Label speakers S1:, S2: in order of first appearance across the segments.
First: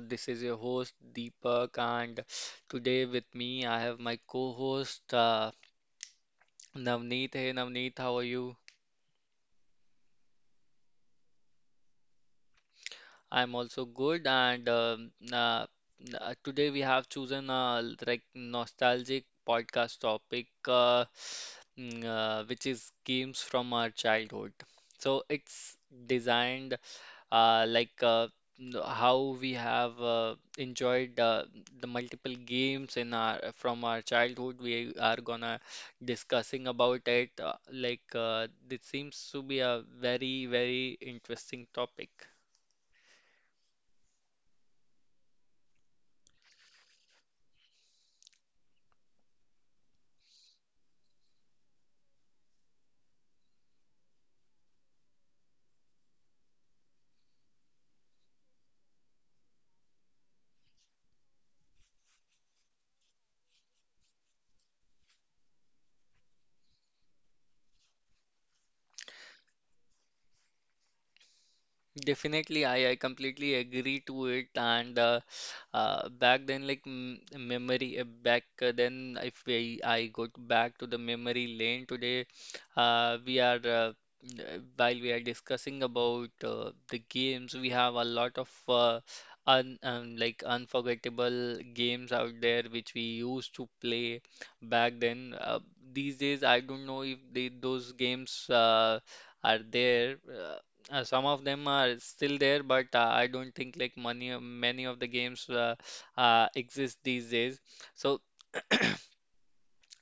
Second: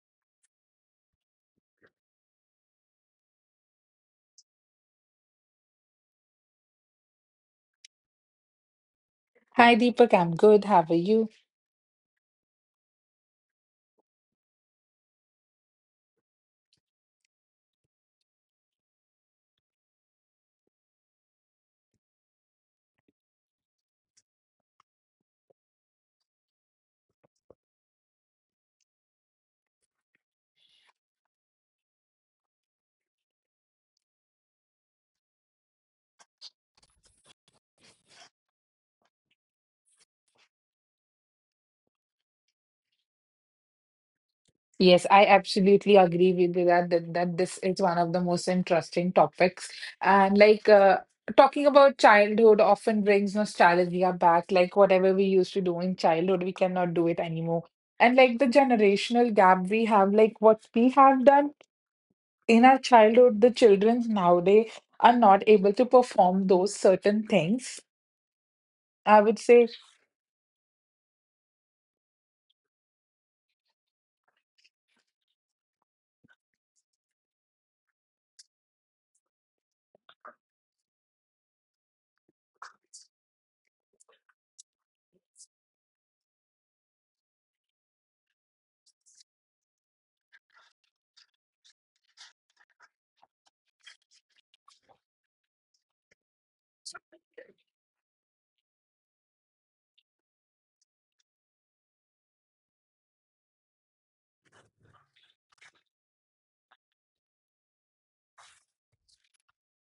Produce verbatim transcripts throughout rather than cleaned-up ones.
S1: this is your host Deepak and today with me I have my co-host uh, Navneet. Hey Navneet, how are you?
S2: Hi Deepak, I'm good. How are you?
S1: I'm also good and um uh, uh, today we have chosen a l- like nostalgic podcast topic uh, mm, uh, which is games from our childhood. So it's designed uh, like uh, n- how we have uh, enjoyed uh, the multiple games in our from our childhood. We are gonna discussing about it. Uh, like uh, this seems to be a very very interesting topic.
S2: Yes, I absolutely agree with you that, that that this is one of the most interesting topics. And like uh, talking about childhood often brings nostalgia back. Like whatever we used to do in childhood, we cannot do it anymore. And like the generational gap we have, like what we have done in our childhood, the children nowadays are not able to perform those certain things, I would say.
S1: Definitely, I, I completely agree to it. And uh, uh, back then, like m memory, uh, back uh, then, if we, I go t- back to the memory lane today, uh, we are, uh, n- uh, while we are discussing about uh, the games, we have a lot of uh, un, um, like unforgettable games out there which we used to play back then. Uh, these days, I don't know if they, those games uh, are there. Uh, uh, some of them are still there, but uh, I don't think like many many of the games uh, uh, exist these days. So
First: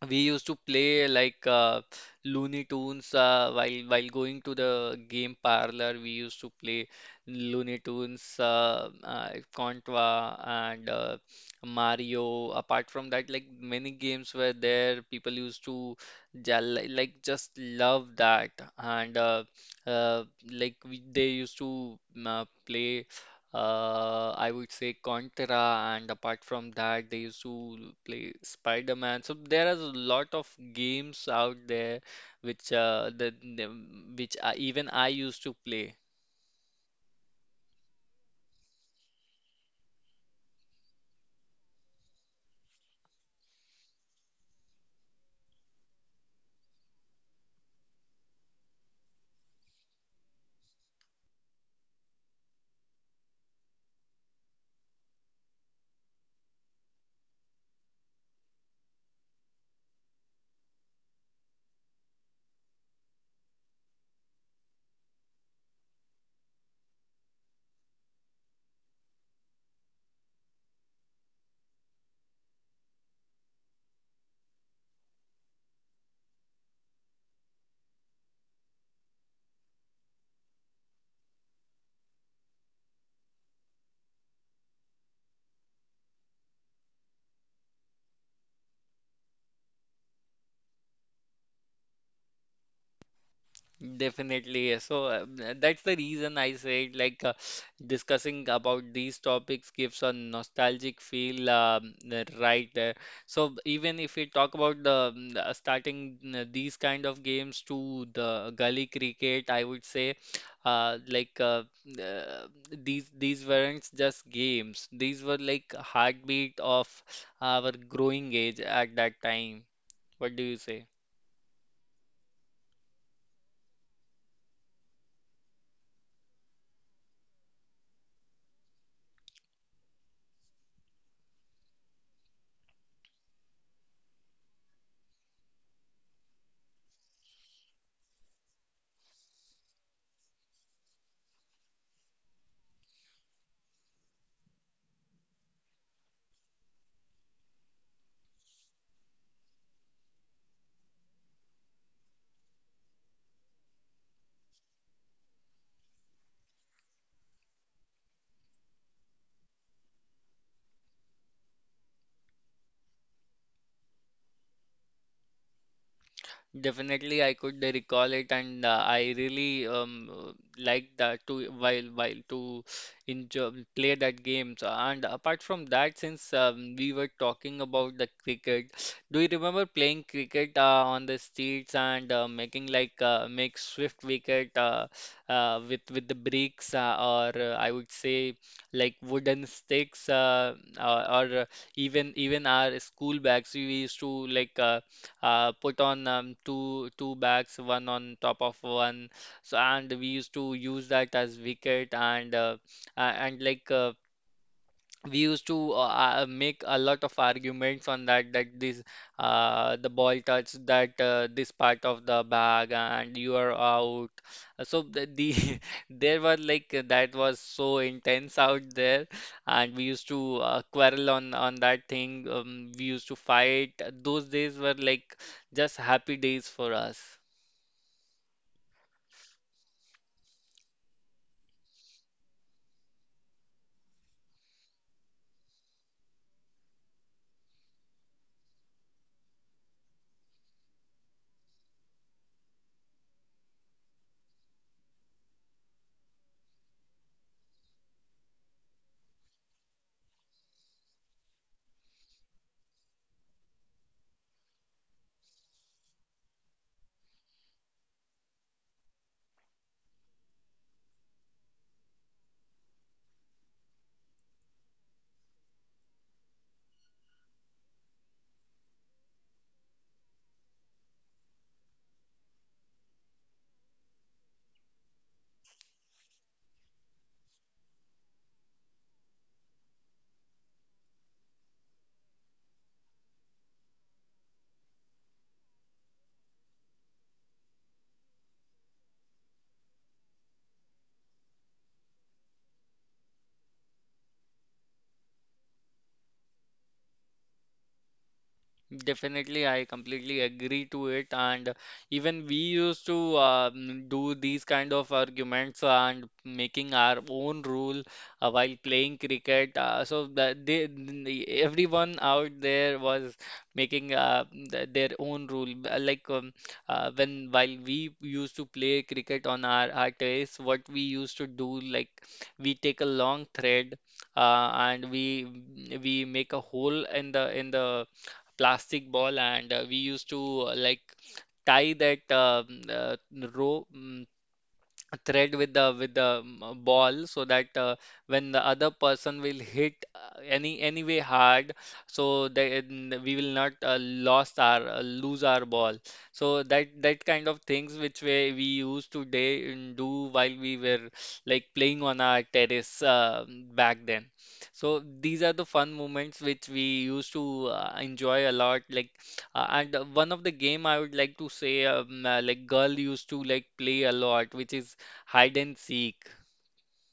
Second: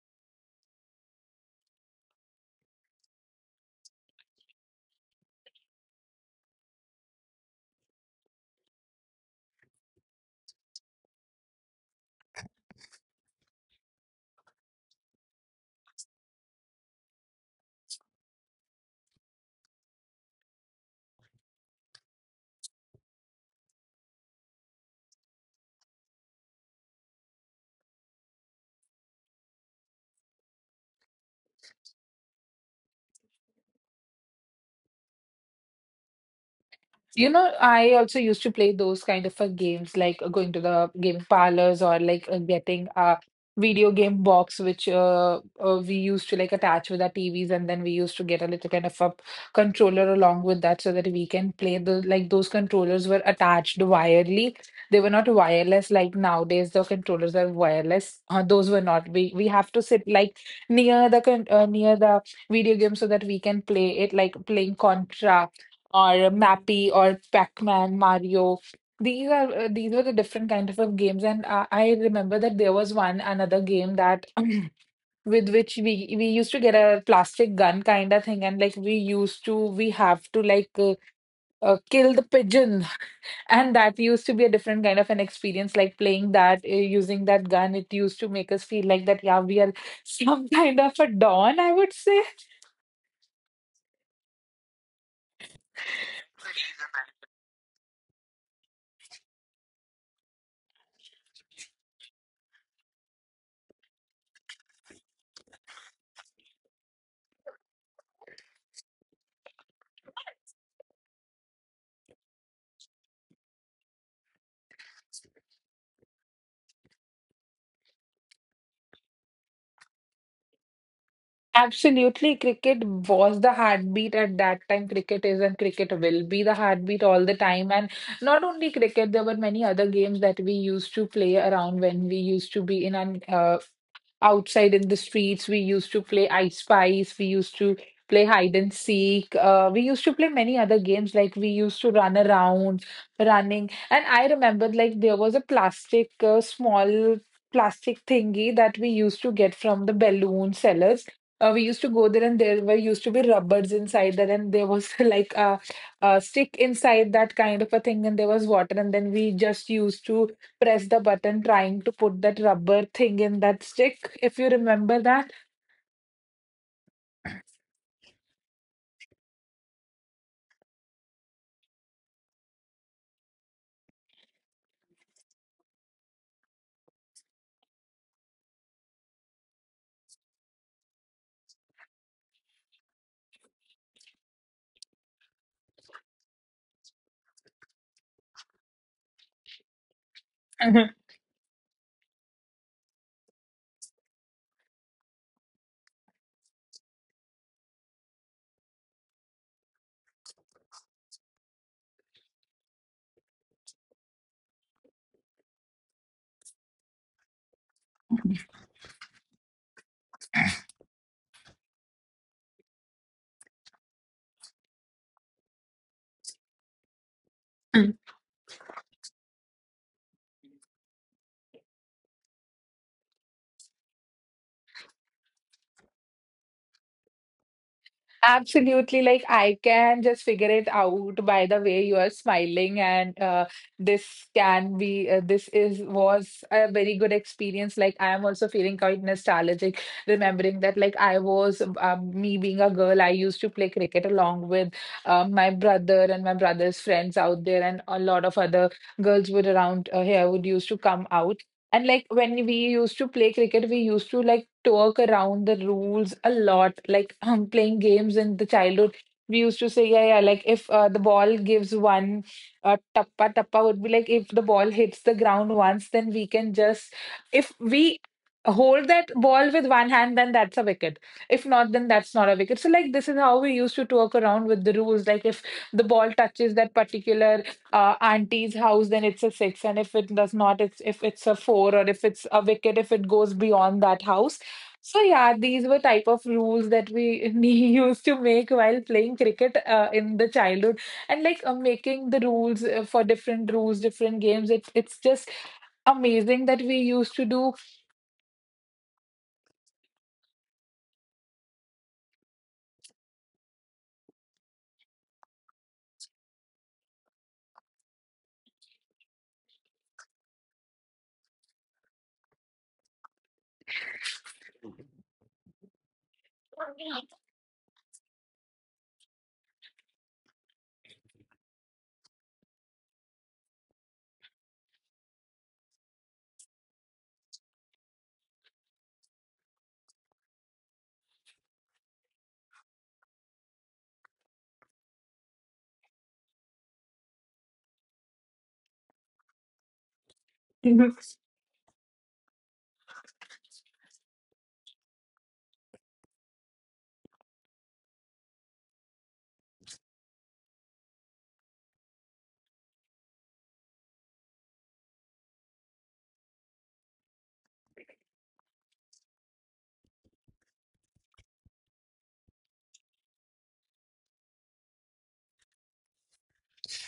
S1: we used to play like uh, Looney Tunes uh, while while going to the game parlor. We used to play Looney Tunes, uh, uh, Contra, and uh, Mario. Apart from that, like many games were there. People used to ja- li- like just love that, and uh, uh, like we, they used to uh, play uh, I would say Contra, and apart from that, they used to play Spider-Man. So there are a lot of games out there which uh, the, the which I, even I used to play.
S2: You know, I also used to play those kind of uh, games, like uh, going to the game parlors, or like uh, getting a video game box, which uh, uh, we used to like attach with our T Vs, and then we used to get a little kind of a controller along with that, so that we can play the like those controllers were attached wirely. They were not wireless like nowadays. The controllers are wireless. Uh, those were not. We we have to sit like near the con uh, near the video game so that we can play it, like playing Contra or Mappy or Pac-Man, Mario. These are uh, these were the different kind of games, and uh, I remember that there was one another game that with which we we used to get a plastic gun kind of thing, and like we used to we have to like uh, uh, kill the pigeon, and that used to be a different kind of an experience. Like playing that uh, using that gun, it used to make us feel like that yeah we are some kind of a don, I would say.
S1: Definitely. Yes. So uh, that's the reason I said like uh, discussing about these topics gives a nostalgic feel um, uh, right there. So even if we talk about the mm, uh, starting uh, these kind of games to the gully cricket, I would say uh, like uh, uh, these these weren't just games. These were like heartbeat of our growing age at that time. What do you say?
S2: Absolutely, cricket was the heartbeat at that time. Cricket is and cricket will be the heartbeat all the time. And not only cricket, there were many other games that we used to play around when we used to be in an uh, outside in the streets. We used to play ice spice. We used to play hide and seek. Uh, we used to play many other games like we used to run around, running. And I remember like there was a plastic uh, small. Plastic thingy that we used to get from the balloon sellers. Uh, we used to go there and there were used to be rubbers inside that, and there was like a, a stick inside that kind of a thing, and there was water, and then we just used to press the button trying to put that rubber thing in that stick, if you remember that.
S1: Definitely, I could recall it, and uh, I really um, uh, liked that to while while to enjoy play that game. So, and apart from that, since um, we were talking about the cricket, do you remember playing cricket uh, on the streets and uh, making like uh, make swift wicket uh, uh, with with the bricks uh, or uh, I would say like wooden sticks uh, or, or uh, even even our school bags we used to like. Uh, uh, put on um, two two bags, one on top of one. So and we used to use that as wicket and uh, a- and like uh, we used to uh, uh, make a lot of arguments on that that this uh, the ball touched that uh, this part of the bag and you are out. Uh, so the, the there were like uh, that was so intense out there and we used to uh, quarrel on on that thing. Um, we used to fight. Those days were like just happy days for us.
S2: Absolutely. Like, I can just figure it out by the way you are smiling. And uh, this can be, uh, this is, was a very good experience. Like, I am also feeling quite nostalgic, remembering that, like, I was, um, me being a girl, I used to play cricket along with uh, my brother and my brother's friends out there. And a lot of other girls would around uh, here would used to come out. And like when we used to play cricket, we used to like to work around the rules a lot, like um, playing games in the childhood. We used to say, yeah, yeah, like if uh, the ball gives one uh, tappa, tappa would be like if the ball hits the ground once, then we can just, if we hold that ball with one hand, then that's a wicket. If not, then that's not a wicket. So, like, this is how we used to talk around with the rules. Like, if the ball touches that particular uh, auntie's house, then it's a six, and if it does not, it's if it's a four, or if it's a wicket, if it goes beyond that house. So yeah, these were type of rules that we nee- used to make while playing cricket uh, in the childhood, and like uh, making the rules uh, for different rules, different games. It's it's just amazing that we used to do.
S1: Definitely, I completely agree to it. And even we used to um, do these kind of arguments and making our own rule uh, while playing cricket. Uh, so that they, everyone out there was making uh, th- their own rule. Uh, Like um, uh, when while we used to play cricket on our, our terrace, what we used to do, like we take a long thread uh, and we we make a hole in the in the plastic ball and uh, we used to uh, like tie that um, uh, rope mm, a thread with the with the um, uh, ball so that uh, when the other person will hit uh, any anyway hard so then we will not uh, lost our uh, lose our ball. So that that kind of things which we, we used to day and do while we were like playing on our terrace uh, back then. So these are the fun moments which we used to uh, enjoy a lot like uh, and uh, one of the game I would like to say um, uh, like girl used to like play a lot which is hide and seek.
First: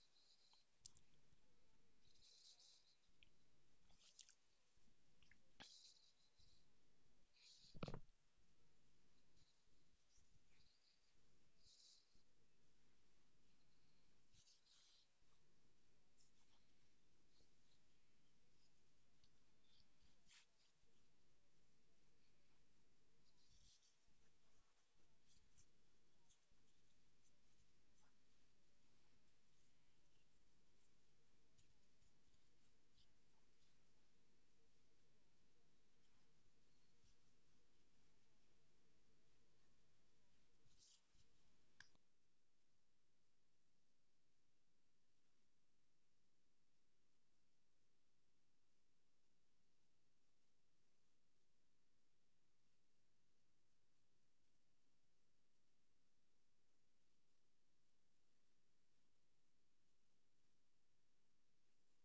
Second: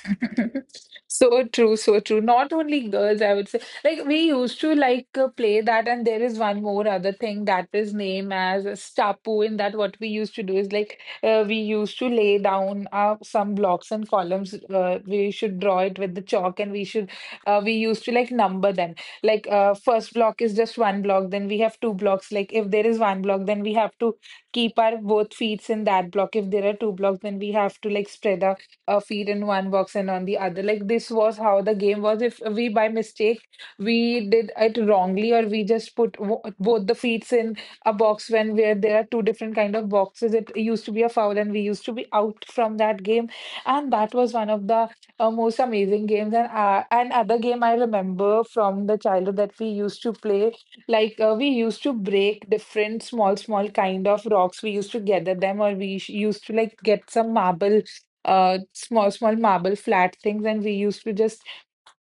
S2: So true, so true. Not only girls, I would say. Like we used to like uh, play that, and there is one more other thing that is named as stapu. In that, what we used to do is like uh, we used to lay down uh, some blocks and columns. Uh, we should draw it with the chalk, and we should uh, we used to like number them. Like uh, first block is just one block, then we have two blocks. Like if there is one block, then we have to keep our both feet in that block. If there are two blocks, then we have to like spread our uh, feet in one box and on the other. Like this was how the game was. If we by mistake we did it wrongly, or we just put wo- both the feet in a box when where there are two different kind of boxes, it used to be a foul and we used to be out from that game. And that was one of the uh, most amazing games. And uh, and other game I remember from the childhood that we used to play like uh, we used to break different small small kind of rocks, we used to gather them, or we sh- used to like get some marble uh small small marble flat things, and we used to just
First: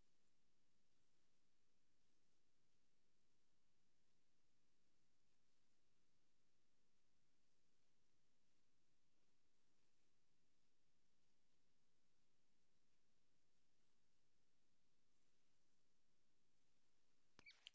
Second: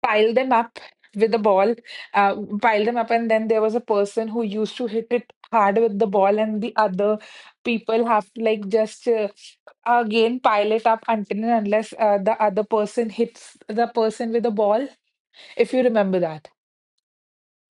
S2: pile them up with a ball, uh, pile them up, and then there was a person who used to hit it hard with the ball, and the other people have to like just uh, again pile it up, until and unless uh, the other person hits the person with the ball, if you remember that.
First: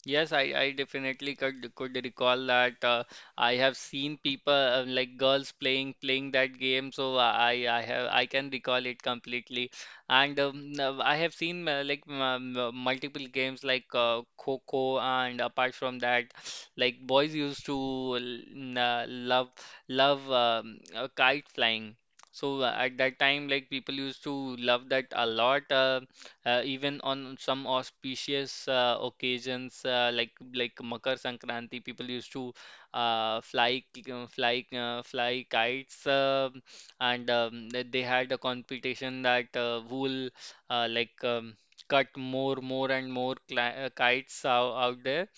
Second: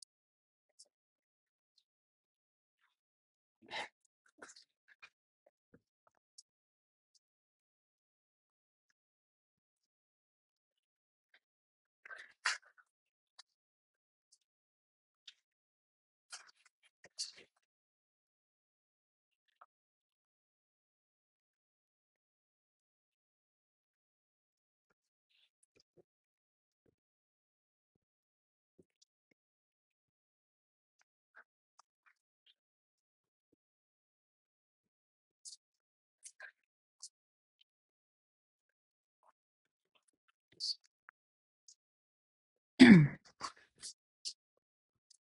S1: Yes, I, I definitely could could recall that. uh, I have seen people uh, like girls playing playing that game, so I I have I can recall it completely. And um, uh, I have seen uh, like m- m- multiple games like uh, Kho and apart from that, like boys used to l- n- uh, love love um, uh, kite flying. So uh, at that time, like people used to love that a lot. Uh, uh, even on some auspicious uh, occasions uh, like like Makar Sankranti, people used to uh, fly k- uh, fly uh, fly kites, um and um, th- they had a competition that uh, who will uh, like um, cut more more and more cli uh, kites out, out there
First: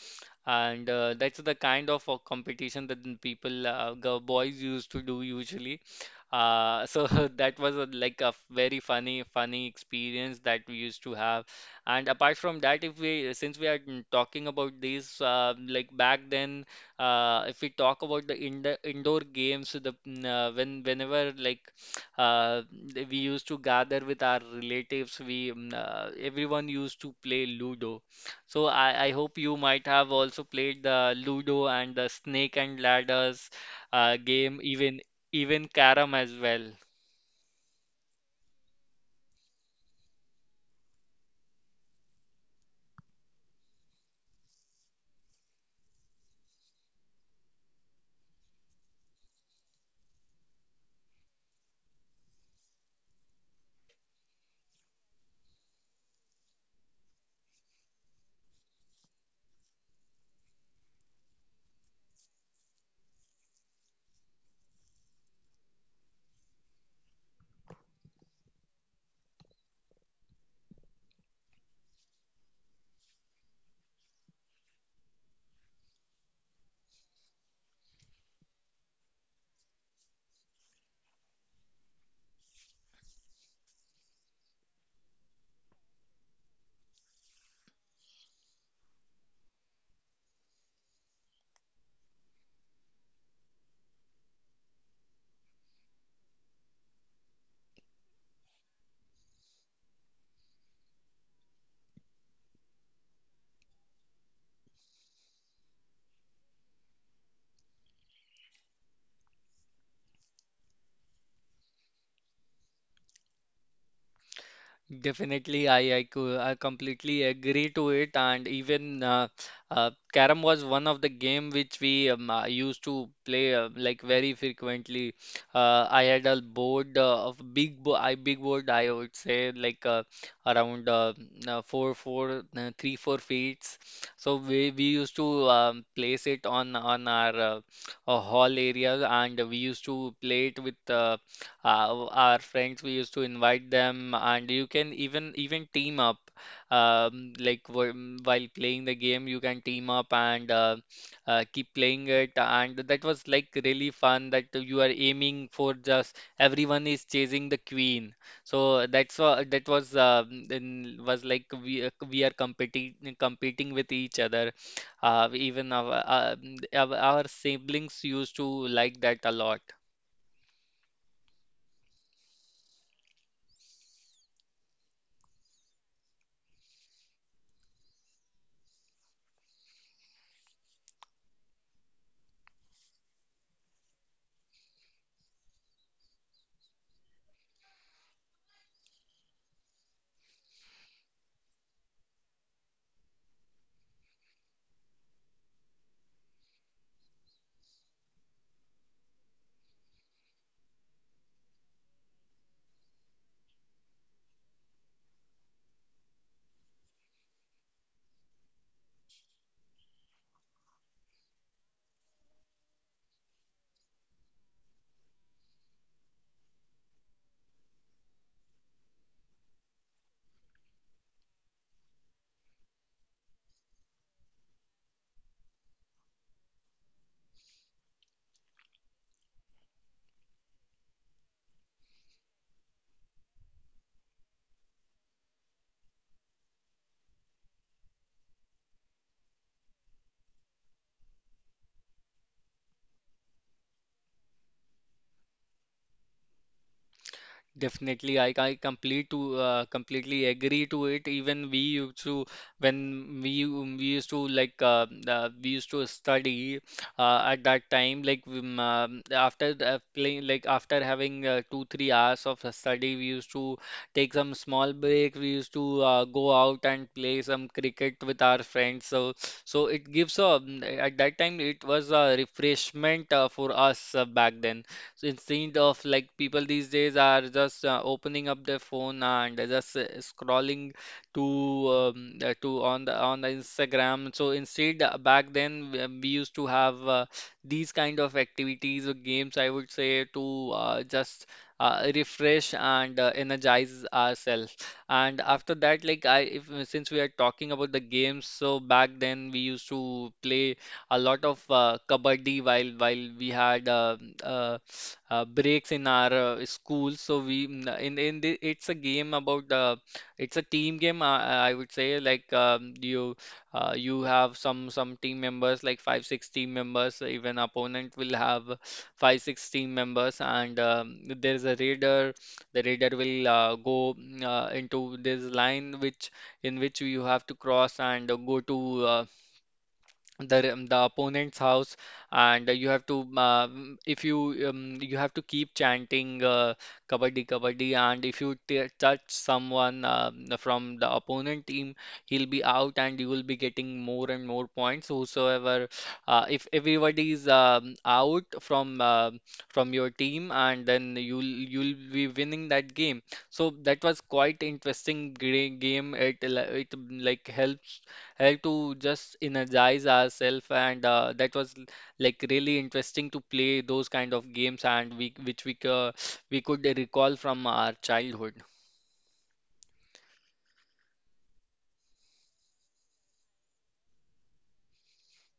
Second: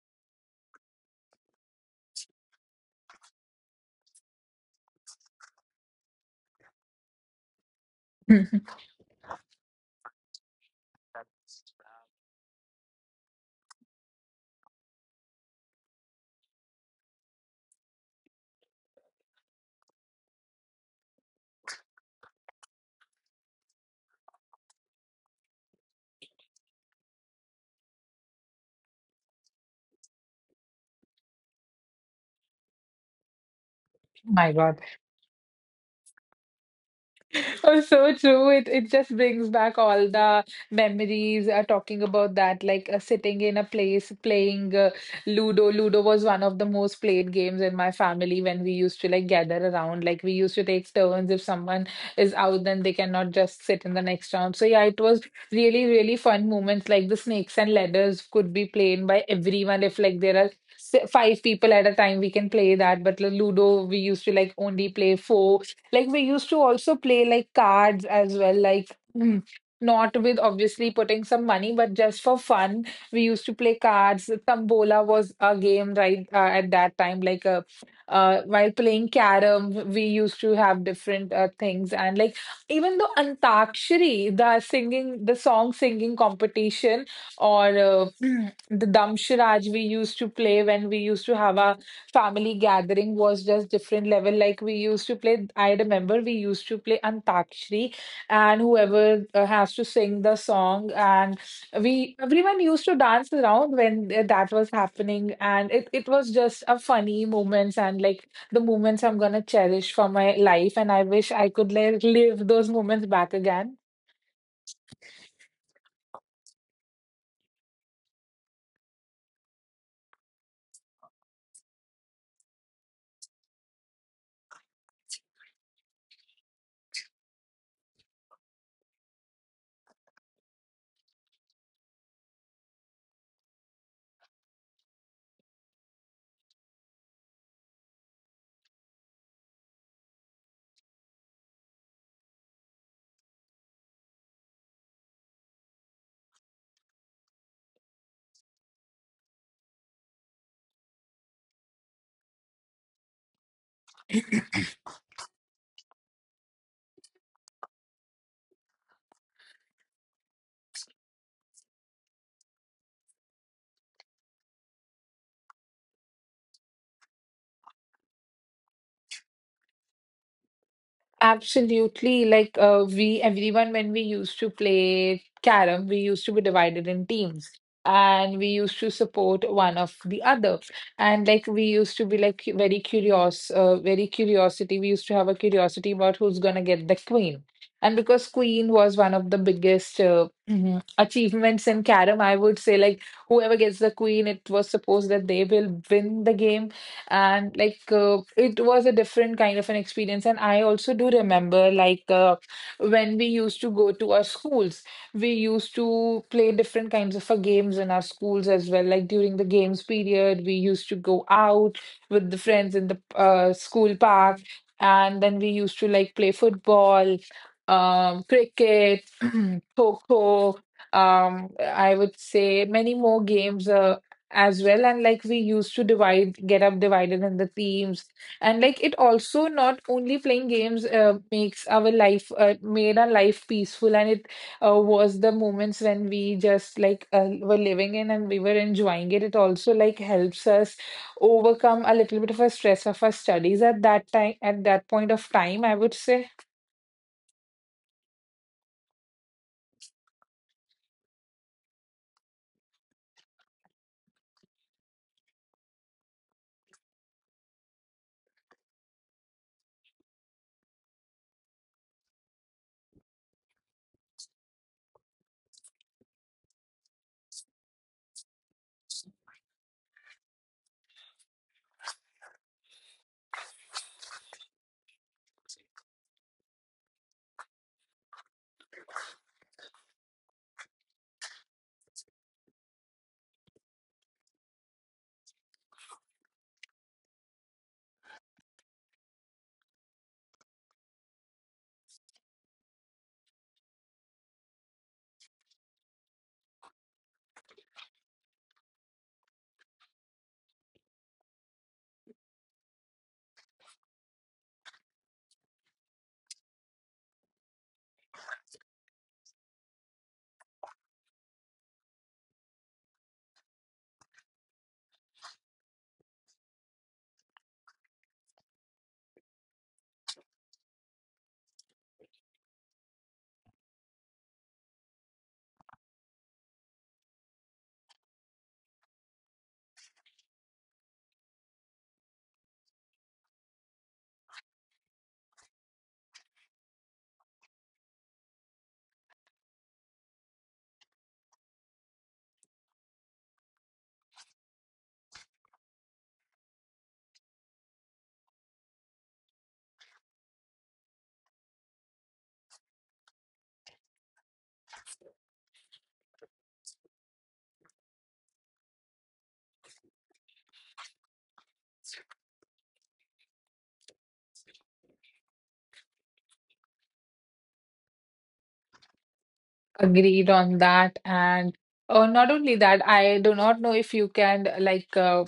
S1: and uh, that's the kind of uh, competition that the people, uh, girl, boys used to do usually. Uh, so that was a, like a very funny, funny experience that we used to have. And apart from that, if we, since we are mm, talking about this, uh, like back then, uh, if we talk about the indo indoor games, the mm, uh, when whenever like uh, we used to gather with our relatives, we mm, uh, everyone used to play Ludo. So I, I hope you might have also played the Ludo and the Snake and Ladders uh,
S2: My
S1: game,
S2: God.
S1: even even Carrom as well.
S2: Oh, so true. It it just brings back all the memories. Uh, talking about that, like uh, sitting in a place playing uh, Ludo. Ludo was one of the most played games in my family when we used to like gather around. Like we used to take turns. If someone is out, then they cannot just sit in the next round. So yeah, it was really really fun moments. Like the snakes and ladders could be played by everyone. If like there are s- five people at a time, we can play that. But Ludo, we used to like only play four. Like we used to also play like cards as well, like mm, not with obviously putting some money, but just for fun. We used to play cards. Tambola was a game right uh, at that time. Like a, uh, while playing carom, we used to have different uh, things, and like even the Antakshari, the singing, the song singing competition, or uh, the Damshiraj we used to play when we used to have our family gathering, was just different level. Like we used to play, I remember we used to play Antakshri, and whoever uh, has to sing the song, and we everyone used to dance around when uh, that was happening, and it it was just a funny moments, and like the moments I'm gonna cherish for my life, and I wish I could like live those moments back again.
S1: Definitely, I I, cou- I completely agree to it, and even uh, uh, Carom was one of the game which we um, uh, used to play uh, like very frequently. Uh, I had a board uh, of big bo I big board I would say like uh, around uh, uh, four four uh, three four feet. So we we used to um, place it on on our uh, uh, hall area, and we used to play it with uh, uh, our friends, we used to invite them, and you can even even team up. Um, like wh- while playing the game, you can team up and uh, uh, keep playing it. And that was like really fun that you are aiming for just everyone is chasing the queen. So that's what that was uh in, was like we are- we are competing competing with each other. Uh, even our, uh, our our siblings used to like that a lot.
S2: Absolutely. Like uh, we, everyone, when we used to play carom, we used to be divided in teams and we used to support one of the other. And like we used to be like cu- very curious, uh, very curiosity. We used to have a curiosity about who's gonna get the queen. And because queen was one of the biggest uh, mhm, achievements in carom, I would say like whoever gets the queen, it was supposed that they will win the game. And like uh, it was a different kind of an experience, and I also do remember like uh, when we used to go to our schools, we used to play different kinds of uh, games in our schools as well. Like during the games period, we used to go out with the friends in the uh, school park, and then we used to like play football, um cricket, kho, um I would say many more games uh, as well. And like we used to divide get up divided in the teams. And like it also not only playing games uh, makes our life uh, made our life peaceful, and it uh, was the moments when we just like uh, were living in and we were enjoying it. It also like helps us overcome a little bit of a stress of our studies at that time, at that point of time, I would say.
S1: Definitely, I, I complete to uh, completely agree to it. Even we used to when we u- we used to like uh, uh, we used to study uh, at that time. Like um, um, after uh, playing, like after having uh, two three hours of uh, study, we used to take some small break. We used to uh, go out and play some cricket with our friends. So so it gives a at that time it was a refreshment uh, for us uh, back then. So instead of like people these days are just uh, opening up their phone and just uh, scrolling to um, uh, to on the on the Instagram. So instead, uh, back then we we used to have uh, these kind of activities or games, I would say, to uh, just uh, refresh and uh, energize ourselves. And after that, like I, if since we are talking about the games, so back then we used to play a lot of uh, kabaddi while while we had uh, uh, uh, breaks in our uh, school. So we n- in in the, it's a game about the it's a team game. Uh, uh, I would say like um, you uh, you have some some team members like five six team members. Even opponent will have five six team members, and um, there is a raider. The raider will uh, go mm, uh, into this line which in which you have to cross and go to. Uh, the um, the opponent's house and uh, you have to uh, mm, if you um, you have to keep chanting uh, kabaddi kabaddi, and if you t touch someone uh, from the opponent team, he'll be out and you will be getting more and more points whosoever. Uh, if everybody is um, out from uh, from your team, and then you'll you'll be winning that game. So that was quite interesting gra- game. It, li- it mm, like helps help to just energize ourselves, and uh, that was l- like really interesting to play those kind of games and we which we c- we could recall from our childhood.
S2: Agreed on that. And uh, not only that, I do not know if you can like uh,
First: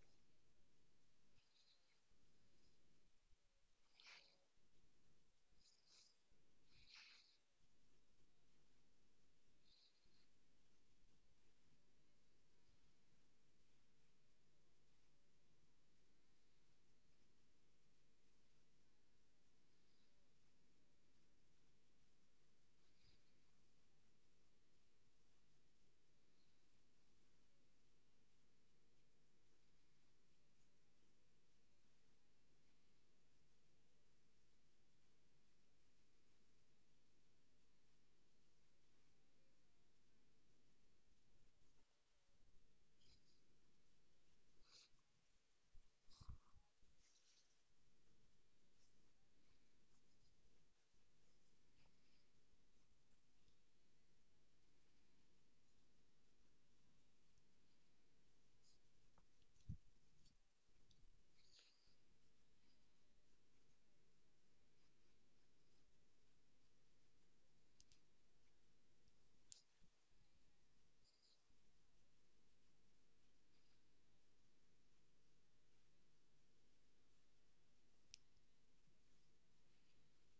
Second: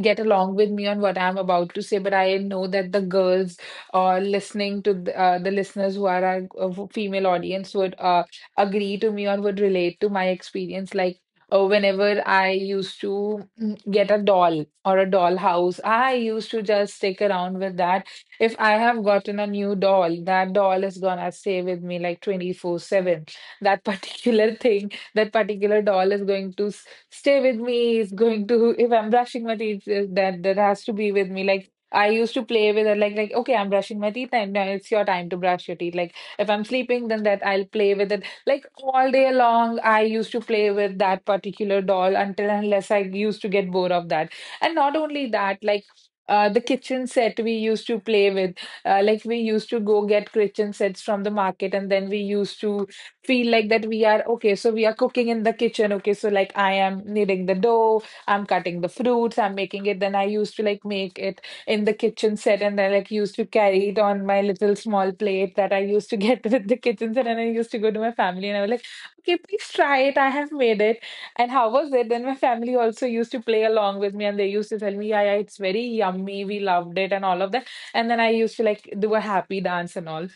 S2: get along with me on what I'm about to say, but I know that the girls uh, listening to the, uh, the listeners who are our uh, f- female audience would uh, agree to me or would relate to my experience. Like uh, whenever I used to mm, get a doll or a dollhouse, I used to just stick around with that. If I have gotten a new doll, that doll is gonna stay with me like twenty-four seven. That particular thing, that particular doll is going to stay with me, is going to, if I'm brushing my teeth, uh, that that has to be with me. Like I used to play with it like, like okay, I'm brushing my teeth and now it's your time to brush your teeth. Like if I'm sleeping, then that I'll play with it. Like all day long I used to play with that particular doll until and unless I used to get bored of that. And not only that, like uh, the kitchen set we used to play with, uh, like we used to go get kitchen sets from the market, and then we used to feel like that we are, okay, so we are cooking in the kitchen. Okay, so like I am kneading the dough, I'm cutting the fruits, I'm making it. Then I used to like make it in the kitchen set and then like used to carry it on my little small plate that I used to get with the kitchen set, and I used to go to my family and I was like, okay, please try it, I have made it. And how was it? Then my family also used to play along with me and they used to tell me, yeah, yeah, it's very yummy, we loved it and all of that. And then I used to like do a happy dance and all.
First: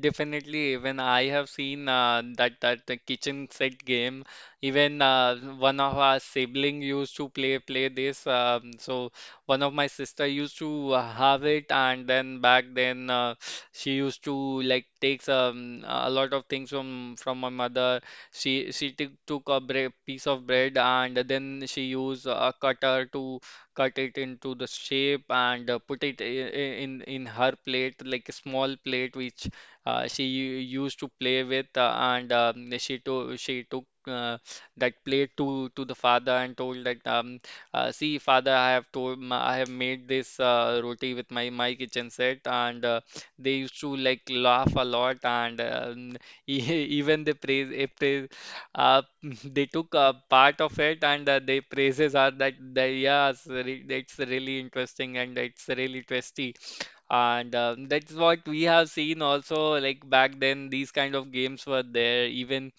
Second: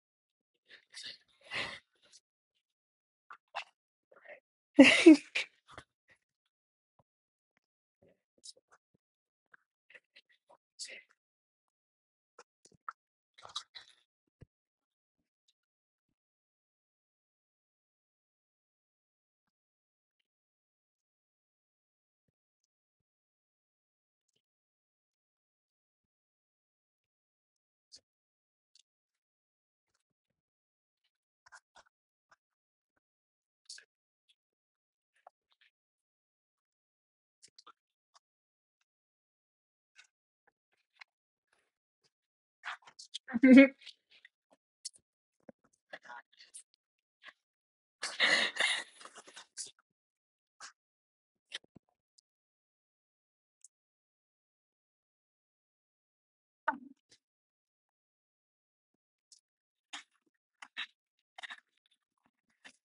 S1: Definitely, even I have seen uh, that that the kitchen set game. Even uh, one of our sibling used to play play this. Um, so one of my sister used to have it, and then back then uh, she used to like takes um, a lot of things from from my mother. She she took took a bre piece of bread, and then she used a cutter to cut it into the shape and uh, put it I- I- in in her plate, like a small plate which uh, she u- used to play with, uh, and um, she to she took uh, that plate to to the father and told that, um, uh, "See, father, I have told m- I have made this uh, roti with my my kitchen set," and uh, they used to like laugh a lot, and um, e- even they praise if they uh, they took a part of it and uh, their praises are that they yes re- it's really interesting and it's really tasty and uh, that's what we have seen also. Like back then, these kind of games were there. Even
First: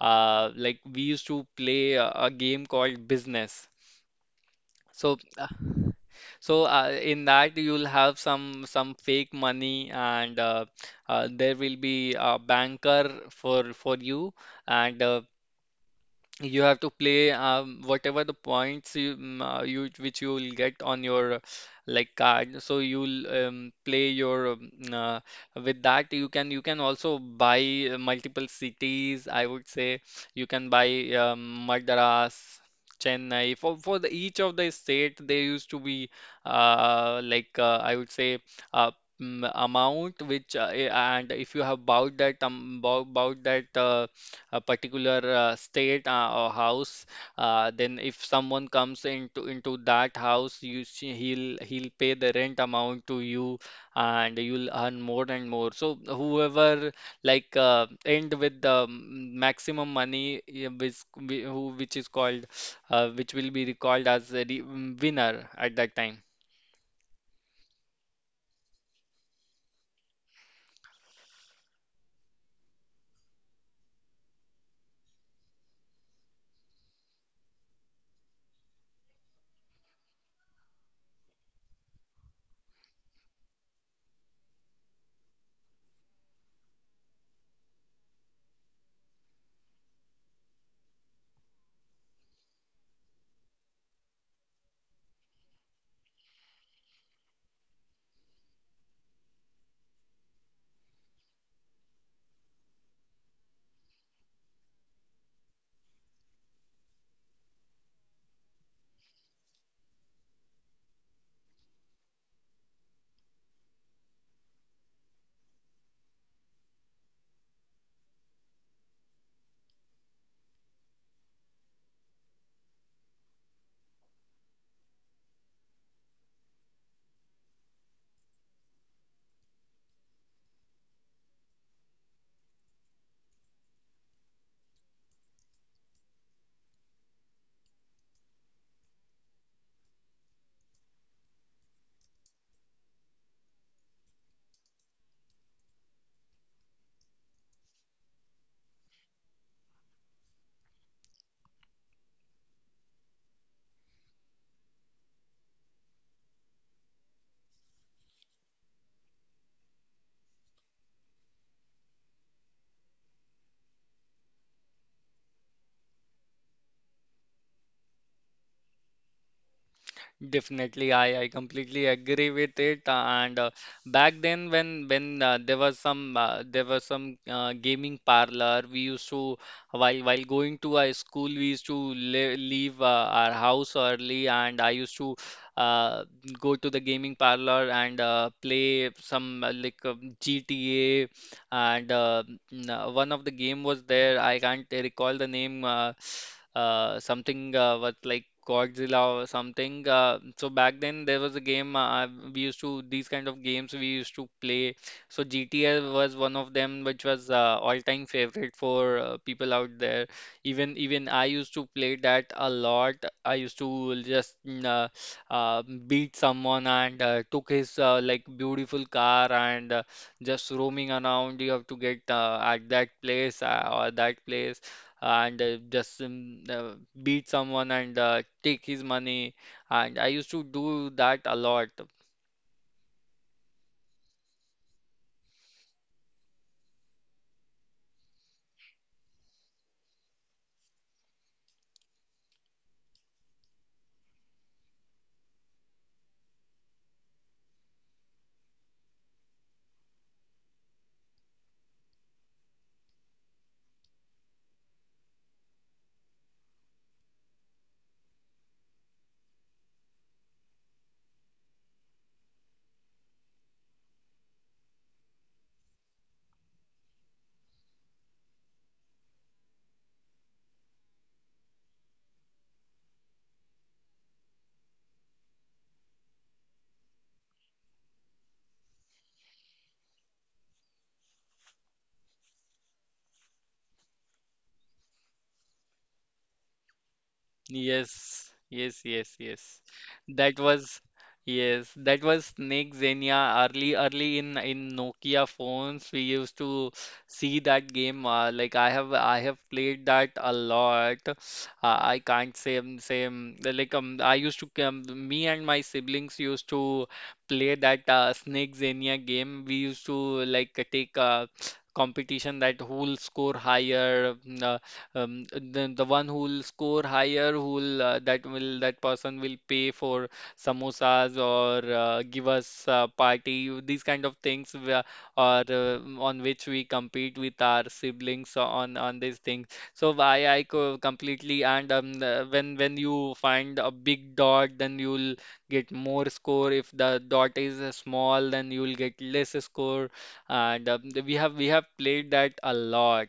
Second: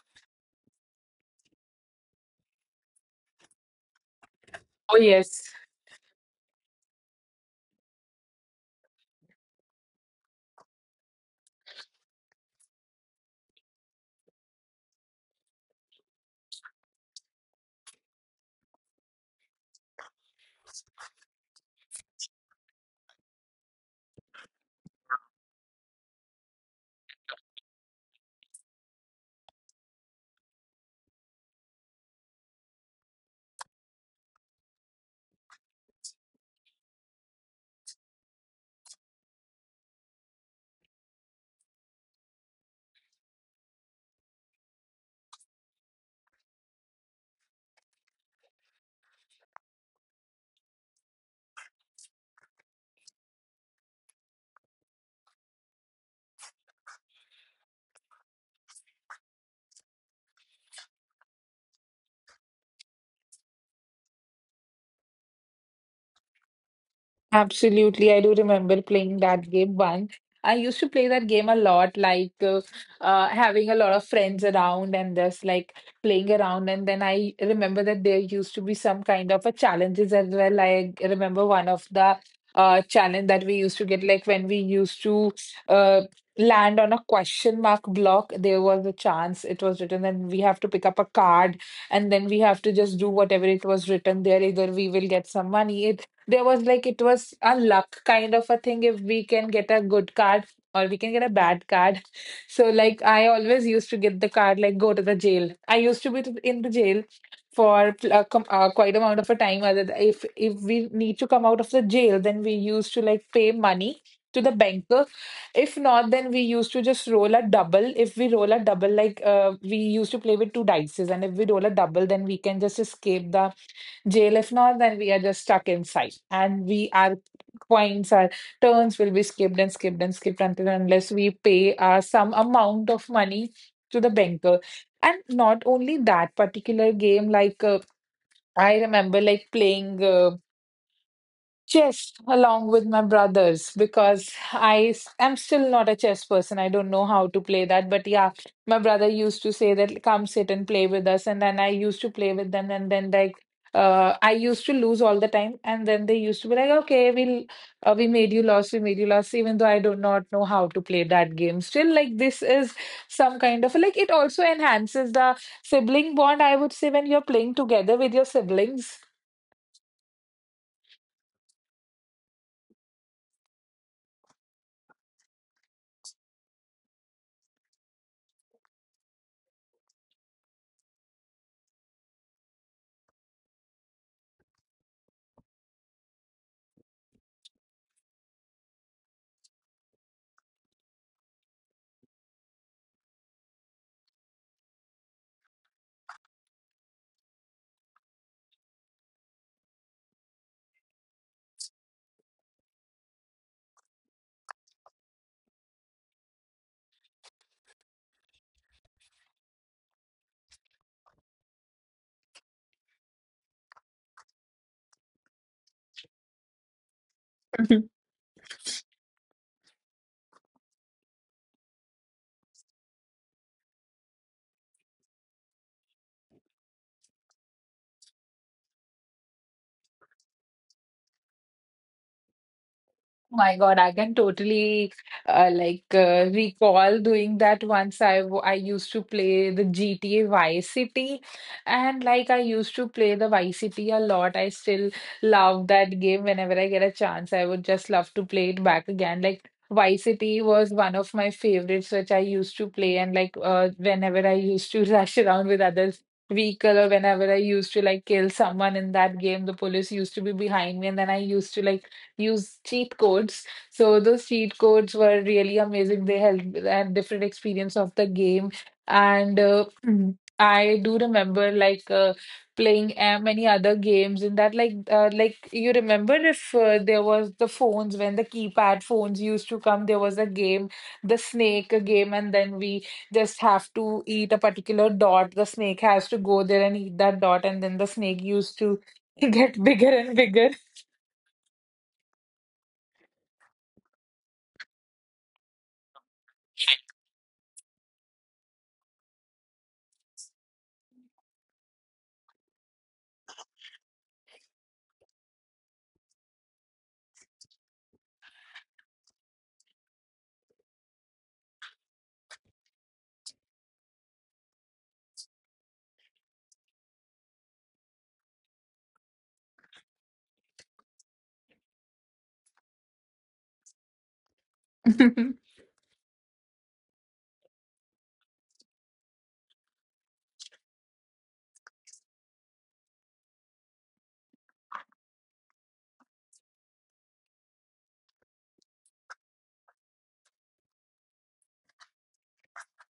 S1: uh, like we used to play a, a game called Business.
S2: Oh
S1: So,
S2: yes.
S1: uh, so uh, in that you'll have some some fake money, and uh, uh, there will be a banker for for you, and uh, you have to play um, whatever the points you, mm, uh, you which you will get on your uh, like card so you'll um, play your um, uh, with that you can you can also buy uh, multiple cities I would say you can buy um, Madras Chennai for for the, each of the state there used to be uh, like uh, I would say uh, mm, amount which uh, eh, and if you have bought that um, bought, bought that uh, a particular uh, state uh, or house, uh, then if someone comes into into that house you see, he'll he'll pay the rent amount to you and you'll earn more and more. So whoever, like uh, end with the um, maximum money, yeah, which whi- who which is called uh, which will be recalled as the re- winner at that time.
S2: Absolutely. I do remember playing that game once. I used to play that game a lot, like uh, uh, having a lot of friends around and just like playing around. And then I remember that there used to be some kind of a challenges as well. I remember one of the uh, challenge that we used to get, like when we used to uh, land on a question mark block, there was a chance, it was written, and we have to pick up a card and then we have to just do whatever it was written there. Either we will get some money, there was like, it was a luck kind of a thing, if we can get a good card or we can get a bad card. So like I always used to get the card like go to the jail. I used to be to- in the jail for uh, com uh, quite amount of a time. Other th- if if we need to come out of the jail, then we used to like pay money to the banker. If not, then we used to just roll a double. If we roll a double, like uh, we used to play with two dices, and if we roll a double, then we can just escape the jail. If not, then we are just stuck inside and we, our coins, our turns will be skipped and skipped and skipped until and unless we pay uh, some amount of money to the banker. And not only that particular game, like uh, I remember like playing Uh, chess along with my brothers, because I s- am still not a chess person. I don't know how to play that. But yeah, my brother used to say that come sit and play with us. And then I used to play with them. And then like uh, I used to lose all the time. And then they used to be like, okay, we'll, uh, we made you lose, we made you lose, even though I do not know how to play that game. Still, like this is some kind of like, it also enhances the sibling bond, I would say, when you're playing together with your siblings.
S1: Definitely, I, I completely agree with it. uh, And uh, back then, when when uh, there was some uh, there was some uh, gaming parlor, we used to, while while going to a school, we used to le leave uh, our house early, and I used to uh, go to the gaming parlor and uh, play some uh, like uh, G T A and uh, n- uh, one of the game was there. I can't recall the name. Uh, uh, something uh, was like Godzilla or something. Uh, so back then there was a game. Uh, we used to, these kind of games we used to play. So G T A was one of them, which was uh, all-time favorite for uh, people out there. Even even I used to play that a lot. I used to just mm, uh, uh, beat someone and uh, took his uh, like beautiful car and uh, just roaming around. You have to get uh, at that place uh, or that place and uh, just um, uh, beat someone and uh, take his money. And I used to do that a lot.
S2: My God, I can totally uh, like uh, recall doing that. Once I w- I used to play the G T A Vice City, and like I used to play the Vice City a lot. I still love that game. Whenever I get a chance, I would just love to play it back again. Like Vice City was one of my favorites which I used to play, and like uh, whenever I used to rush around with others vehicle, or whenever I used to like kill someone in that game, the police used to be behind me and then I used to like use cheat codes. So those cheat codes were really amazing. They helped with a different experience of the game. And uh, I do remember like uh, playing uh, many other games in that, like uh, like you remember, if uh, there was the phones, when the keypad phones used to come, there was a game, the snake a game, and then we just have to eat a particular dot. The snake has to go there and eat that dot, and then the
S1: Yes,
S2: snake used
S1: yes,
S2: to
S1: yes, yes.
S2: get bigger and
S1: That
S2: bigger.
S1: was, yes, that was Snake Xenia early early in in Nokia phones. We used to see that game. Uh, like I have I have played that a lot. Uh, I can't say um, same like um I used to, um, me and my siblings used to play that uh, Snake Xenia game. We used to like take uh, competition that who'll score higher. uh, um, the, the one who'll score higher who'll uh, that will that person will pay for samosas or uh, give us a party, these kind of things, where- or uh, on which we compete with our siblings on on these things. So I I co- completely. And um, uh, when when you find a big dot then you'll get more score. If the dot is uh, small then you'll get less score, and um, we have we have played that a lot.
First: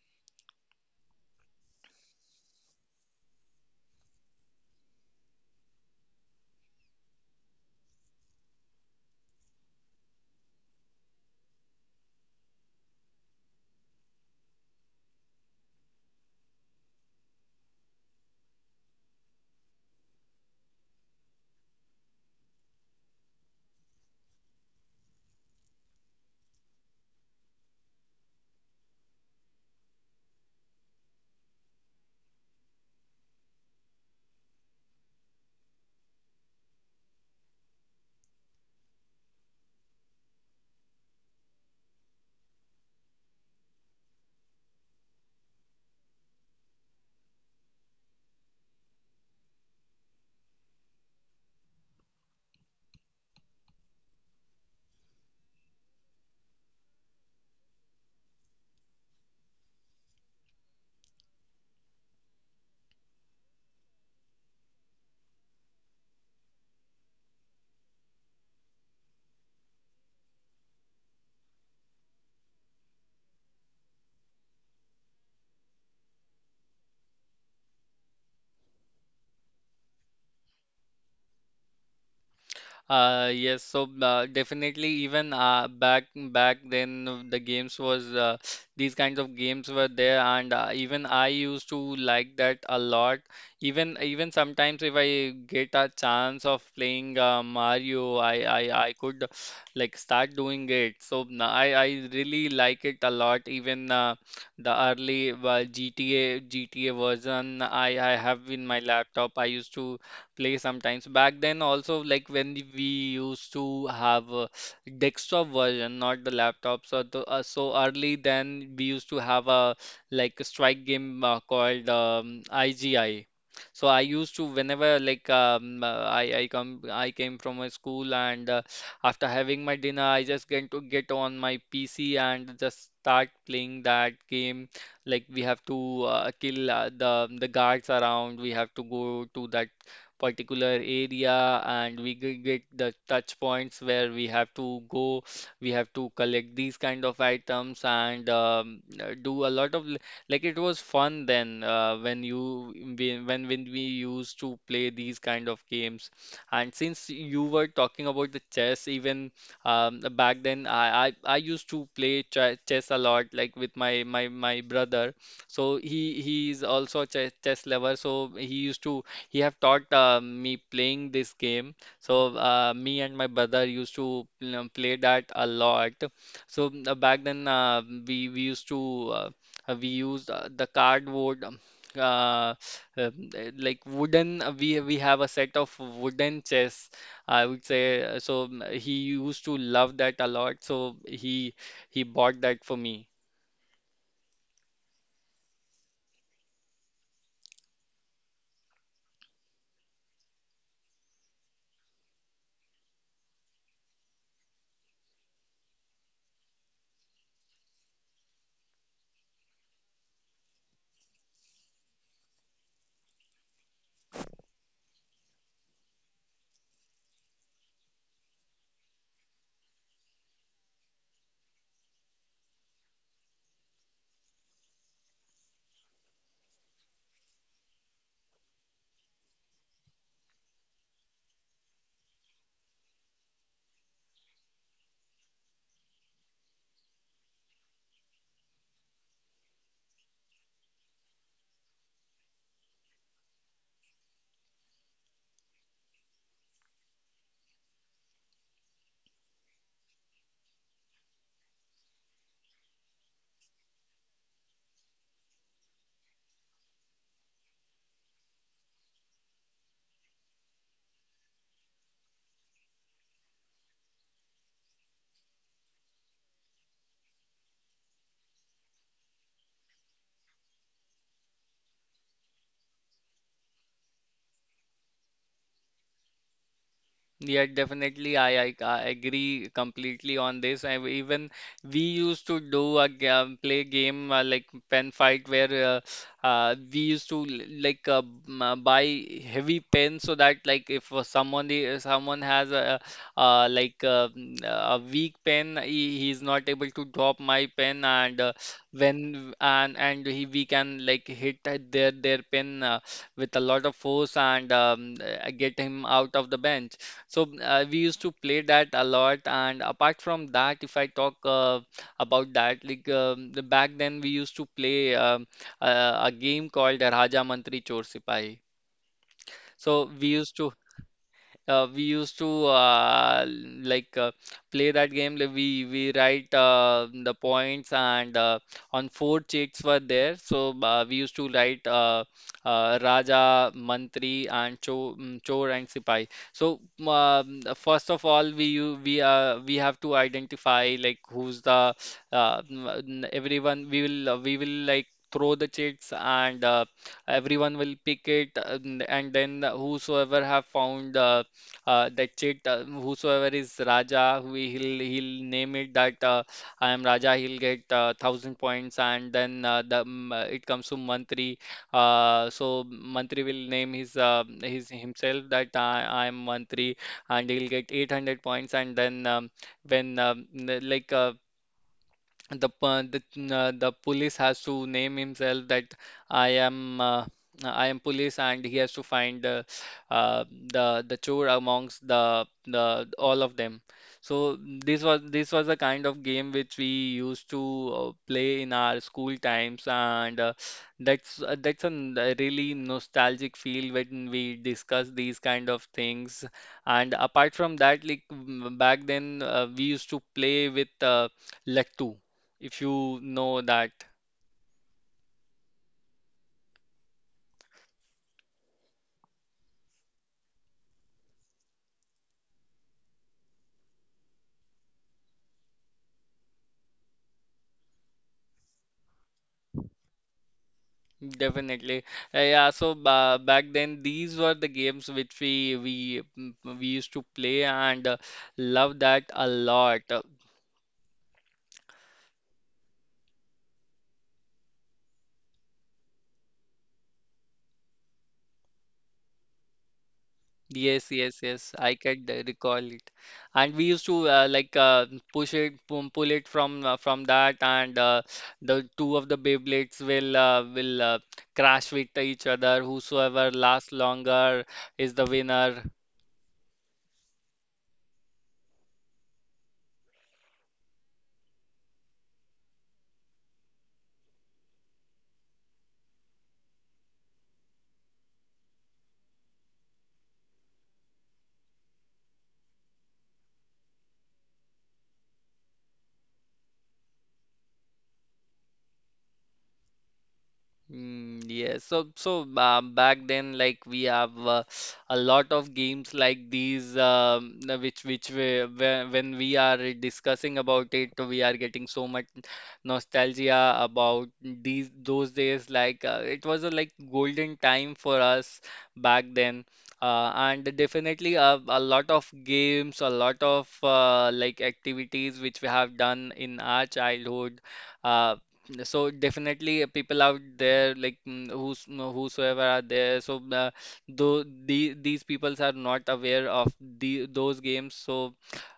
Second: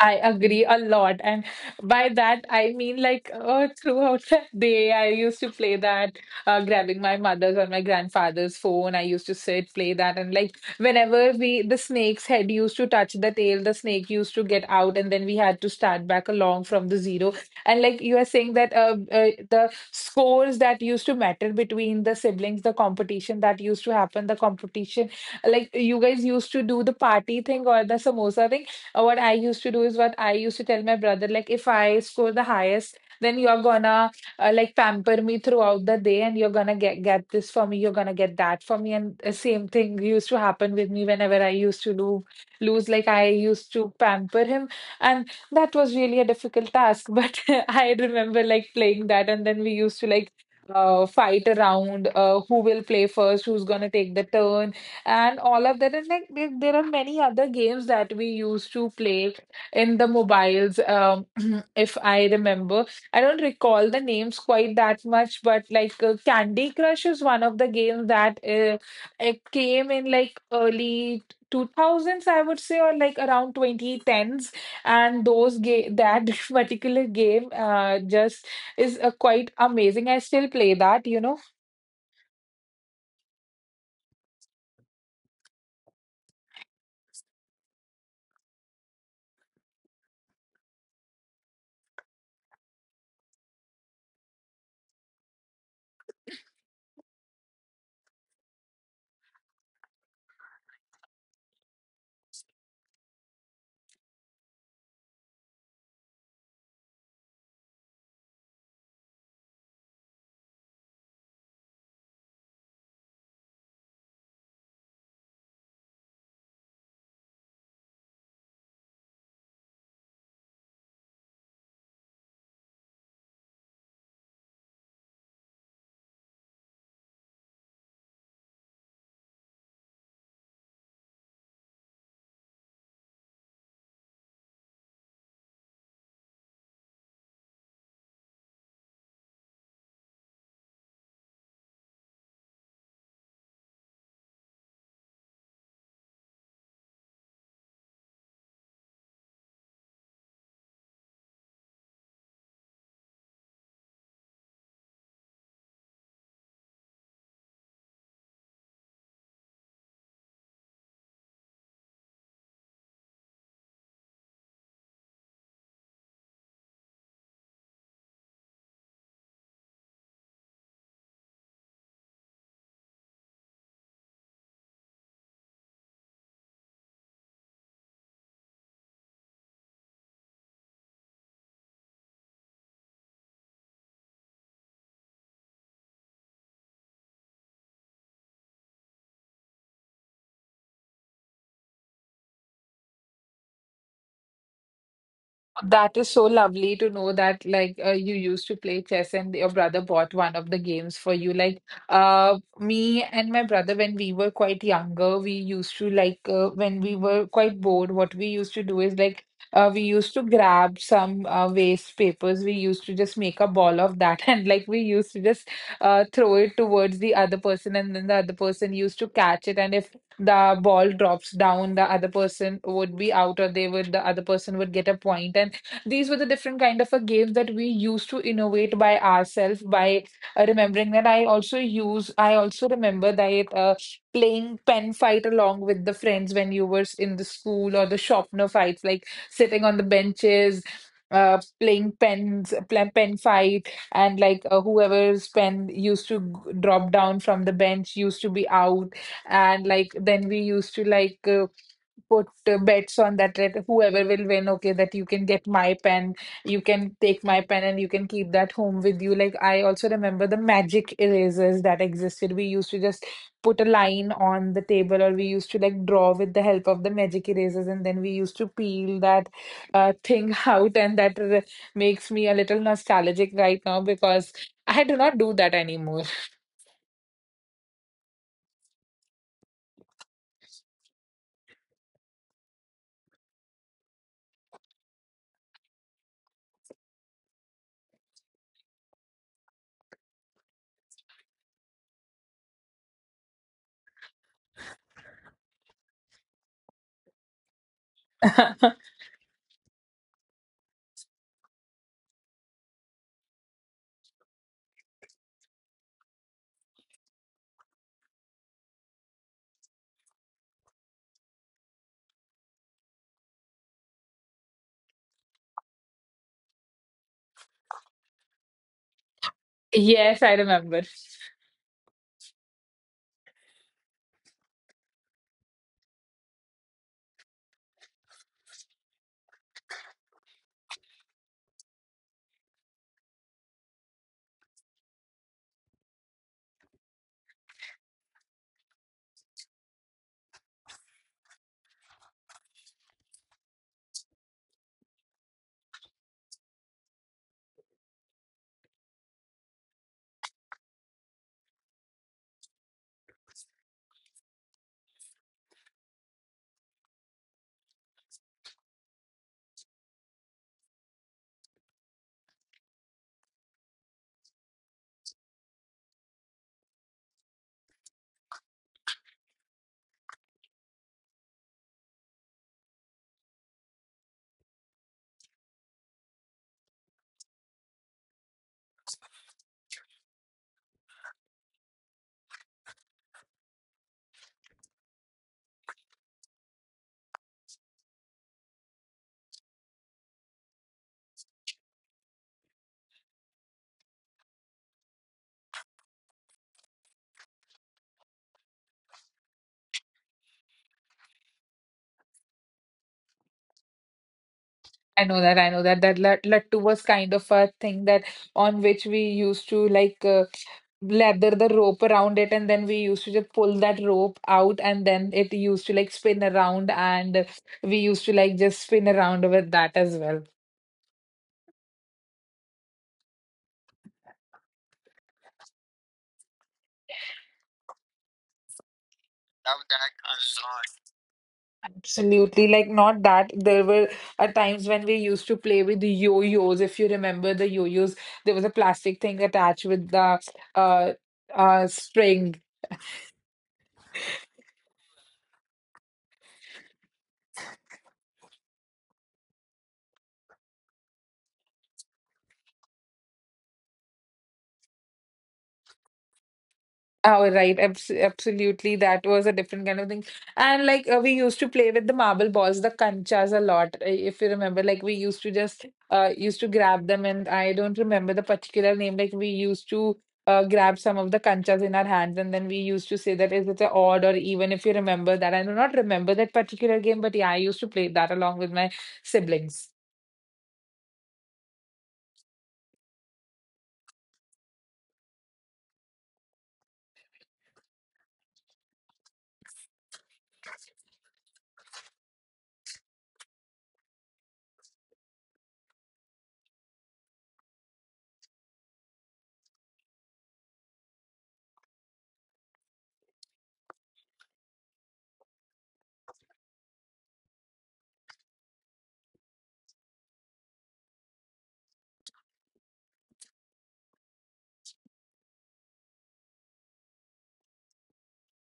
S2: I agree a lot. And by that I mean, like uh, throughout the day, I used to play that, uh, grabbing my mother's or my grandfather's phone. I used to sit, play that. And like whenever we, the snake's head used to touch the tail, the snake used to get out. And then we had to start back along from the zero. And like you are saying that uh, uh, the scores that used to matter between the siblings, the competition that used to happen, the competition, like you guys used to do the party thing or the samosa thing, or what I used to do is, what I used to tell my brother, like if I score the highest, then you're gonna uh, like pamper me throughout the day, and you're gonna get get this for me, you're gonna get that for me, and the same thing used to happen with me whenever I used to do lose. Like I used to pamper him, and that was really a difficult task. But I remember like playing that, and then we used to like. Uh, fight around, uh, who will play first, who's gonna take the turn, and all of that. And like there, there are many other games that we used to play in the mobiles. Um, if I remember, I don't recall the names quite that much, but like uh, Candy Crush is one of the games that uh, it came in like early two thousands, I would say, or like around twenty tens. And those ga- that particular game uh, just is uh, quite amazing, I still play that, you know.
S1: Uh, yes, so uh, definitely, even uh, back back then uh, the games was, uh, these kinds of games were there and uh, even I used to like that a lot. Even even sometimes if I get a chance of playing uh, Mario, I, I I could like start doing it. So n- I I really like it a lot. Even uh, the early uh, G T A G T A version I I have in my laptop. I used to play sometimes. Back then, also, like when the- we used to have a desktop version, not the laptop. So, the, uh, so early then we used to have a like a strike game uh, called um, I G I. So I used to, whenever like um, uh, I I come I came from a school and uh, after having my dinner I just get to get on my P C and just start playing that game. Like we have to uh, kill uh, the the guards around. We have to go to that particular area and we g- get the touch points where we have to go, we have to collect these kind of items, and um, uh, do a lot of l- like it was fun then uh, when you when when when we used to play these kind of games. And since you were talking about the chess, even um, back then, I, I I used to play ch chess a lot like with my my my brother. So he he is also a chess, chess lover. So he used to, he have taught uh, me playing this game. So uh, me and my brother used to um, play that a lot. So uh, back then uh, we we used to, uh, uh, we used uh, the cardboard. um, Uh, um, uh, like wooden, uh, we we have a set of wooden chess, I would say, uh, so. mm, He used to love that a lot, so he he bought that for me.
S2: That is so lovely to know that, like uh, you used to play chess and your brother bought one of the games for you. Like uh me and my brother, when we were quite younger, we used to like uh, when we were quite bored, what we used to do is like uh, we used to grab some uh, waste papers. We used to just make a ball of that and like we used to just uh, throw it towards the other person, and then the other person used to catch it, and if the ball drops down, the other person would be out, or they would, the other person would get a point. And these were the different kind of a games that we used to innovate by ourselves by uh, remembering that. I also use I also remember that uh, playing pen fight along with the friends when you were s- in the school, or the shopner fights, like sitting on the benches uh, playing pens pl- pen fight, and like uh, whoever's pen used to g- drop down from the bench used to be out. And like then we used to like uh, put uh, bets on that, that whoever will win, okay, that you can get my pen, you can take my pen and you can keep that home with you. Like I also remember the magic erasers that existed. We used to just put a line on the table, or we used to like draw with the help of the magic erasers, and then we used to peel that uh, thing out, and that r- makes me a little nostalgic right now, because I do not do that anymore.
S1: Yeah, definitely. I, I I agree completely on this. I, even we used to do a game, play game uh, like pen fight where uh, uh, we used to l- like uh, m- uh, buy heavy pens so that like if uh, someone i- someone has a uh, like uh, mm, a weak pen, he, he's not able to drop my pen and uh, when and and he, we can like hit at their their pen uh, with a lot of force and um, uh, get him out of the bench. So uh, we used to play that a lot, and apart from that, if I talk uh, about that, like um, the, back then we used to play um, uh, a game called Raja Mantri Chor Sipahi. So we
S2: Yes,
S1: used
S2: I
S1: to,
S2: remember.
S1: uh, we used to uh, like uh, play that game. Like We we write uh, the points and uh, on four checks were there. So uh, we used to write uh, uh, Raja, Mantri, and Cho, mm, Chor and Sipai. So um, uh, first of all, we you we uh, we have to identify like who's the uh, n- everyone. We will uh, we will like throw the checks and uh, everyone will pick it, and and then whosoever have found uh, uh, that chit, uh, whosoever is Raja, who he'll he'll name it that uh, I am Raja, he'll get uh, thousand points. And then uh, the um, uh, it comes to Mantri. Uh, so Mantri will name his, uh, his himself that I I am Mantri, and he'll get eight hundred points. And then um, when um, n- like uh, the p- the uh, the police has to name himself that I am, uh, I am police, and he has to find uh, uh, the the chore amongst the the all of them. So this was this was the kind of game which we used to uh, play in our school times, and uh, that's uh, that's a n- a really nostalgic feel when we discuss these kind of things. And apart from that, like m- back then uh, we used to play with uh, Lattu, if you know that.
S2: I know that, I know that, that lat- lattu was kind of a thing that on which we used to like uh, lather the rope around it, and then we used to just pull that rope out, and then it used to like spin around, and we used to like just spin around with that as well.
S1: Definitely. Uh, yeah, so ba back then these were the games which we we mm, we used to play and uh, love that a lot. Uh,
S2: Absolutely, like not that. There were uh, times when we used to play with the yo-yos. If you remember the yo-yos, there was a plastic thing attached with the
S1: yes,
S2: uh
S1: yes, yes, I
S2: uh
S1: can uh,
S2: string.
S1: recall it. And we used to uh, like uh, push it, pull, pull it from uh, from that, and uh, the two of the Beyblades will uh, will uh, crash with each other. Whosoever lasts longer is the winner.
S2: Oh, right. Abs absolutely. That was a different kind of thing. And like uh, we used to play with the marble balls, the kanchas a lot. uh, If you remember, like we used to just uh used to grab them, and I don't remember the particular name. Like we used to uh grab some of the kanchas in our hands, and then we used to say that is it a odd or even, if you remember that. I do not remember that particular game, but yeah, I used to play that along with my siblings.
S1: Mm, yes. So so uh, back then, like we have uh, a lot of games like these, um, uh, which which we, when when we are discussing about it, we are getting so much nostalgia about these those days. Like uh, it was a like golden time for us back then. Uh, and definitely uh, a lot of games, a lot of uh, like activities which we have done in our childhood. Uh. So definitely uh, people out there, like, mm, who's mm, whosoever are there, so uh, though the, these peoples are not aware of the those games. So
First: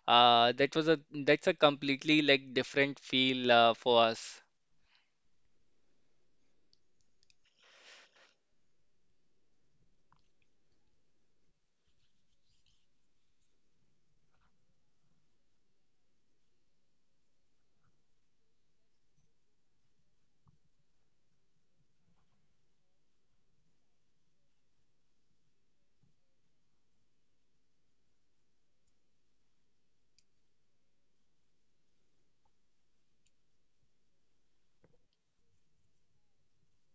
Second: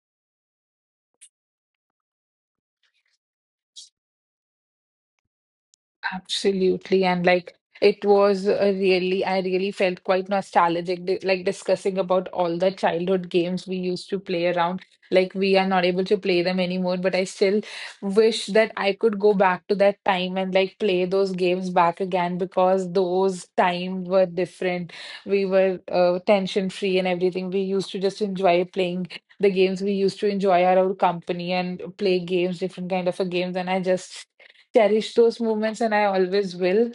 S1: uh, that was a that's a completely like different feel uh, for us.
S2: Absolutely. And like it was a really, I really felt quite nostalgic, di- like discussing about all the childhood games we used to play around. Like we are not able to play them anymore, but I still wish that I could go back to that time and like play those games back again, because those times were different. We were uh, tension free and everything. We used to just enjoy playing the games. We used to enjoy our own company and play games, different kind of a games. And I just cherish those moments, and I always will.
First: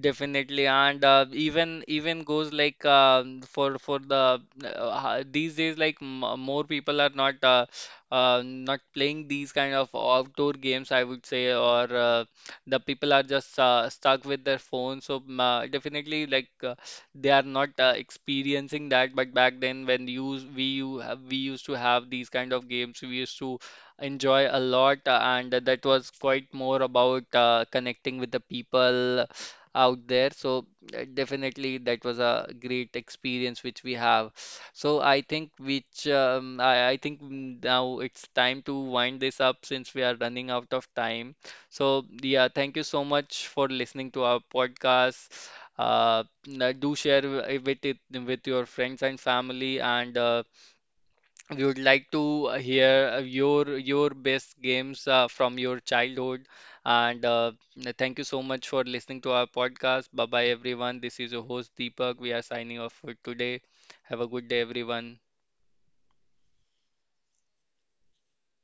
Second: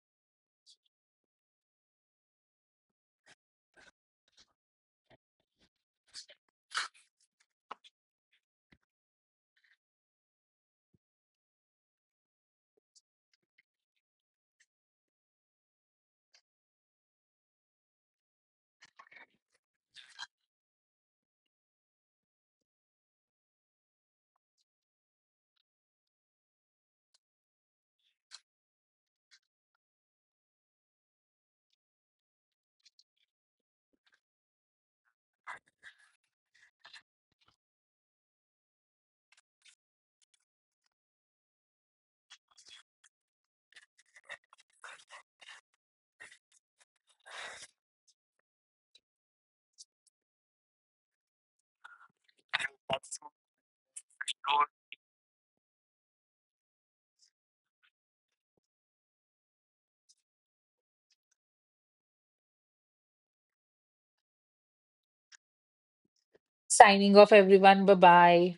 S1: Definitely, and uh, even even goes like um for for the uh, uh, these days, like m more people are not uh, uh, not playing these kind of outdoor games, I would say, or uh, the people are just uh, stuck with their phones. So m- uh, definitely like uh, they are not uh, experiencing that. But back then, when you we you have, we used to have these kind of games, we used to enjoy a lot, uh, and that was quite more about uh, connecting with the people out there. So uh, definitely that was a great experience which we have. So I think which um, I, I think now it's time to wind this up since we are running out of time. So yeah, thank you so much for listening to our podcast. Uh, n- do share w- with it with your friends and family, and uh, we would like to uh, hear uh, your your best games uh, from your childhood. And uh, thank you so much for listening to our podcast. Bye bye, everyone. This is your host Deepak. We are signing off for today. Have a good day, everyone.
S2: Signing off, everyone. Bye bye.